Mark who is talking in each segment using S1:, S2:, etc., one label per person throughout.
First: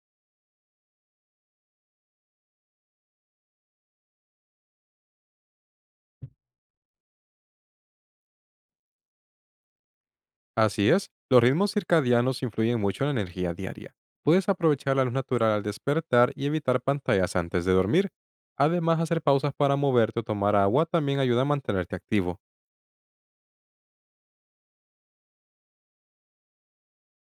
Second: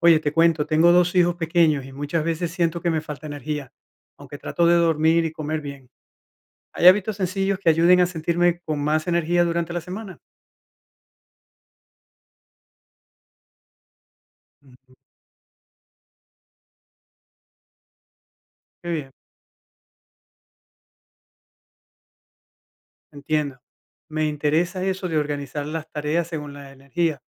S1: Oye, te cuento, tengo dos hijos pequeños y muchas veces siento que me falta energía, aunque trato de dormir y comer bien. ¿Hay hábitos sencillos que ayuden a sentirme con más energía durante la semana?
S2: Así es, los ritmos circadianos influyen mucho en la energía diaria. Puedes
S1: Mm.
S2: aprovechar la luz natural al despertar y evitar pantallas antes de dormir.
S1: Qué
S2: Además,
S1: bien,
S2: hacer pausas para moverte o tomar agua también ayuda a mantenerte activo.
S1: entiendo. Me interesa eso de organizar las tareas según la energía.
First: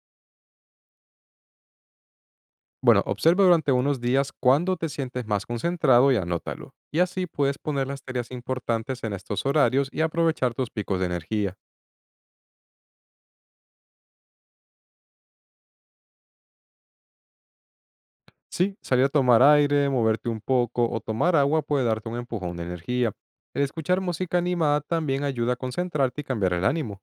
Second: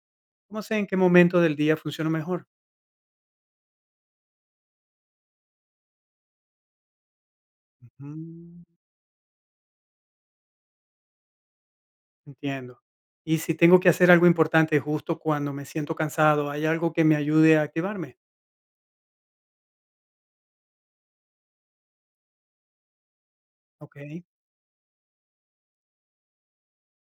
S1: ¿Cómo sé en qué momento del día funciona mejor?
S2: Bueno, observa durante unos días cuándo te sientes más concentrado y anótalo. Y así puedes poner las tareas
S1: Mm,
S2: importantes en estos horarios y aprovechar tus picos de energía.
S1: entiendo. Y si tengo que hacer algo importante justo cuando me siento cansado, ¿hay algo que me ayude a activarme?
S2: Sí, salir a tomar aire, moverte un poco o tomar agua puede darte un empujón de energía. El
S1: Ok.
S2: escuchar música animada también ayuda a concentrarte y cambiar el ánimo.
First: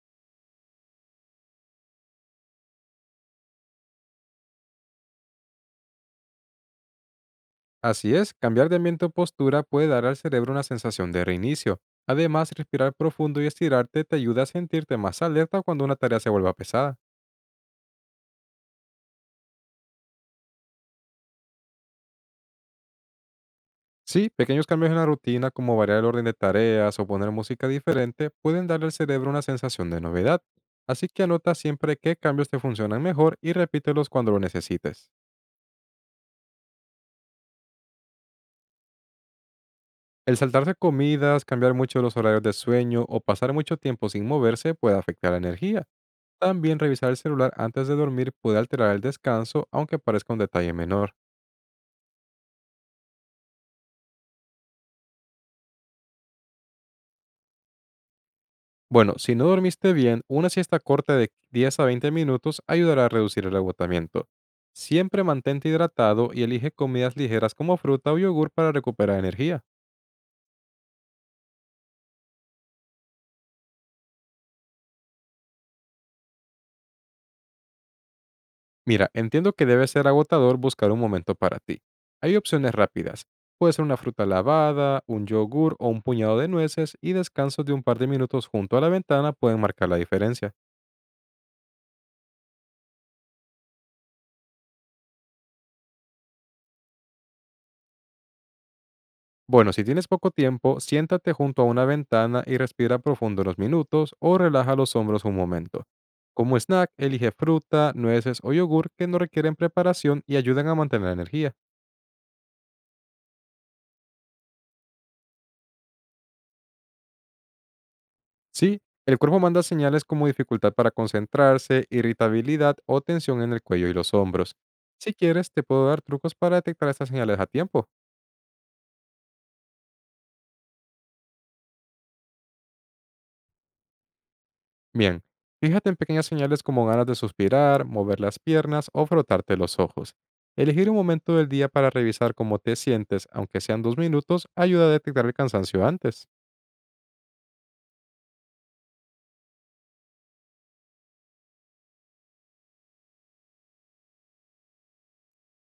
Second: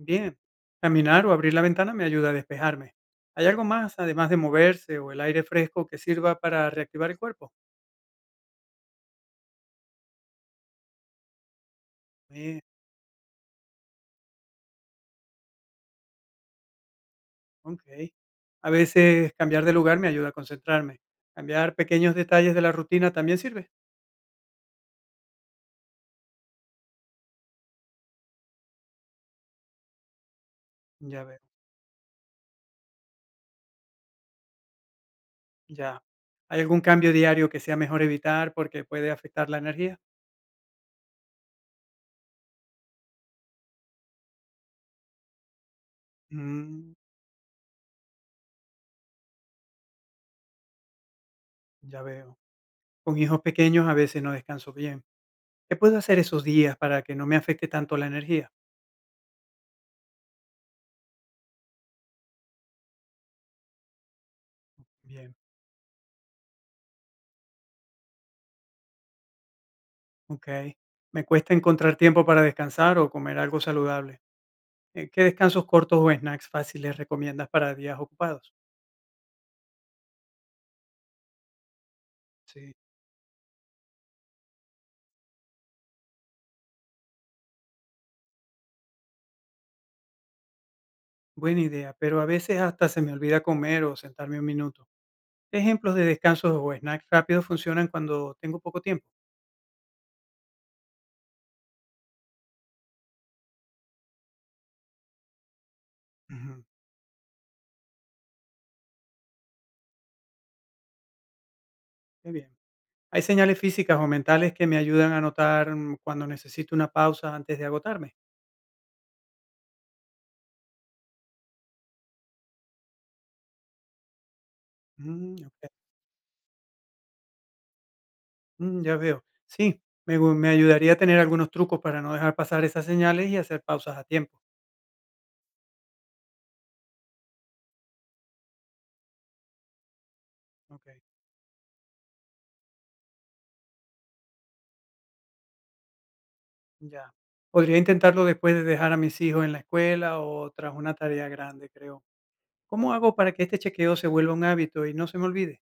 S1: Bien, caminar o abrir la ventana me ayuda a despejarme. ¿Hay algo más, además de moverse o el aire fresco, que sirva para reactivar el cuerpo?
S2: Así es, cambiar de ambiente o postura puede dar al cerebro una sensación de reinicio. Además,
S1: Eh,
S2: respirar profundo y estirarte te ayuda a sentirte más alerta cuando una tarea se vuelva pesada.
S1: ok. A veces cambiar de lugar me ayuda a concentrarme. Cambiar pequeños detalles de la rutina también sirve.
S2: Sí, pequeños cambios en la rutina, como variar el orden de tareas o poner música diferente, pueden darle al cerebro una sensación de novedad. Así que
S1: Ya veo,
S2: anota siempre qué cambios te funcionan mejor y repítelos cuando lo necesites.
S1: ya. ¿Hay algún cambio diario que sea mejor evitar porque puede afectar la energía?
S2: El saltarse comidas, cambiar mucho los horarios de sueño o pasar mucho tiempo sin moverse puede afectar la energía. También
S1: Mm,
S2: revisar el celular antes de dormir puede alterar el descanso, aunque parezca un detalle menor.
S1: ya veo. Con hijos pequeños a veces no descanso bien. ¿Qué puedo hacer esos días para que no me afecte tanto la energía?
S2: Bueno, si no dormiste bien, una siesta corta de 10 a 20 minutos ayudará a reducir el agotamiento. Siempre
S1: Bien.
S2: mantente hidratado y elige comidas ligeras como fruta o yogur para recuperar energía.
S1: Okey. Me cuesta encontrar tiempo para descansar o comer algo saludable. ¿Qué descansos cortos o snacks fáciles recomiendas para días ocupados?
S2: Mira, entiendo que debe ser agotador buscar un momento para ti. Hay opciones
S1: Sí,
S2: rápidas. Puede ser una fruta lavada, un yogur o un puñado de nueces y descansos de un par de minutos junto a la ventana pueden marcar la diferencia.
S1: buena idea, pero a veces hasta se me olvida comer o sentarme un minuto. ¿Qué ejemplos de descansos o snacks rápidos funcionan cuando tengo poco tiempo?
S2: Bueno, si tienes poco tiempo, siéntate junto a una ventana y respira profundo unos minutos o relaja los hombros un momento. Como
S1: Ujú,
S2: snack, elige fruta, nueces o yogur que no requieren preparación y ayudan a mantener la energía.
S1: qué bien. ¿Hay señales físicas o mentales que me ayudan a notar cuando necesito una pausa antes de agotarme?
S2: Sí, el cuerpo manda señales como dificultad para concentrarse, irritabilidad o tensión en el cuello y los hombros. Si
S1: Mm,
S2: quieres, te
S1: okey.
S2: puedo dar trucos para detectar estas señales a tiempo.
S1: Mm, ya veo. Sí, me ayudaría a tener algunos trucos para no dejar pasar esas señales y hacer pausas a tiempo.
S2: Bien, fíjate en pequeñas señales como ganas de suspirar, mover las piernas o frotarte los ojos. Elegir un
S1: Okey.
S2: momento del día para revisar cómo te sientes, aunque sean 2 minutos, ayuda a detectar el cansancio antes.
S1: Ya. Podría intentarlo después de dejar a mis hijos en la escuela o tras una tarea grande, creo. ¿Cómo hago para que este chequeo se vuelva un hábito y no se me olvide?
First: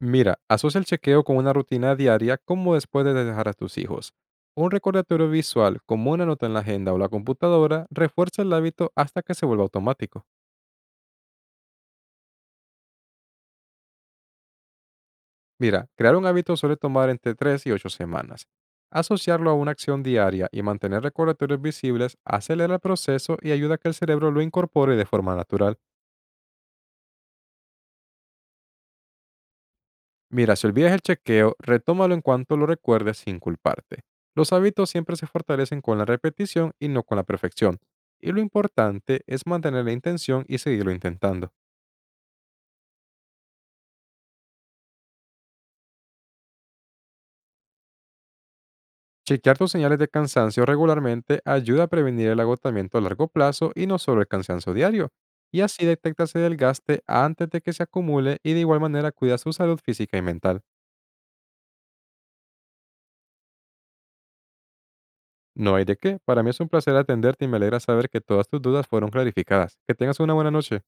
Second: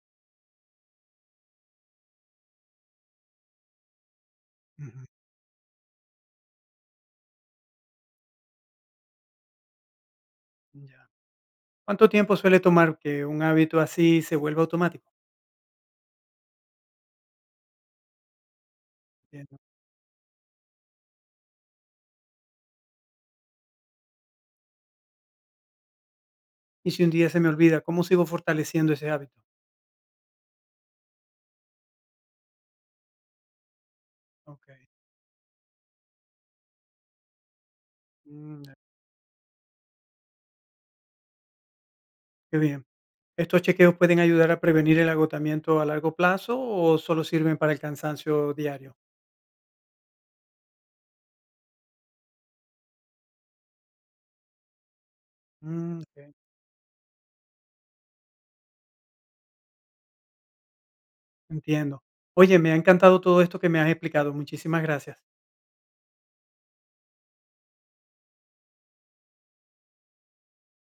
S2: Mira, asocia el chequeo con una rutina diaria como después de dejar a tus hijos. Un
S1: Ujú.
S2: recordatorio visual como una nota en la agenda o la computadora refuerza el hábito hasta que se vuelva automático.
S1: Ya. ¿Cuánto tiempo suele tomar que un hábito así se vuelva automático?
S2: Mira, crear un hábito suele tomar entre 3 y 8 semanas. Asociarlo a
S1: Entiendo.
S2: una acción diaria y mantener recordatorios visibles acelera el proceso y ayuda a que el cerebro lo incorpore de forma natural.
S1: Y si un día se me olvida, ¿cómo sigo fortaleciendo ese hábito?
S2: Mira, si olvidas el chequeo, retómalo en cuanto lo recuerdes sin culparte. Los
S1: Ok.
S2: hábitos siempre se fortalecen con la repetición y no con la perfección. Y lo
S1: Mm, ya.
S2: importante es mantener la intención y seguirlo intentando.
S1: Qué bien. ¿Estos chequeos pueden ayudar a prevenir el agotamiento a largo plazo o solo sirven para el cansancio diario?
S2: Chequear tus señales de cansancio regularmente ayuda a prevenir el agotamiento a largo plazo y no solo el cansancio diario, y así
S1: Mm,
S2: detectas
S1: ok.
S2: el desgaste antes de que se acumule y de igual manera cuidas tu salud física y mental.
S1: Entiendo. Oye, me ha encantado todo esto que me has explicado. Muchísimas gracias.
S2: No hay de qué, para mí es un placer atenderte y me alegra saber que todas tus dudas fueron clarificadas. Que tengas una buena noche.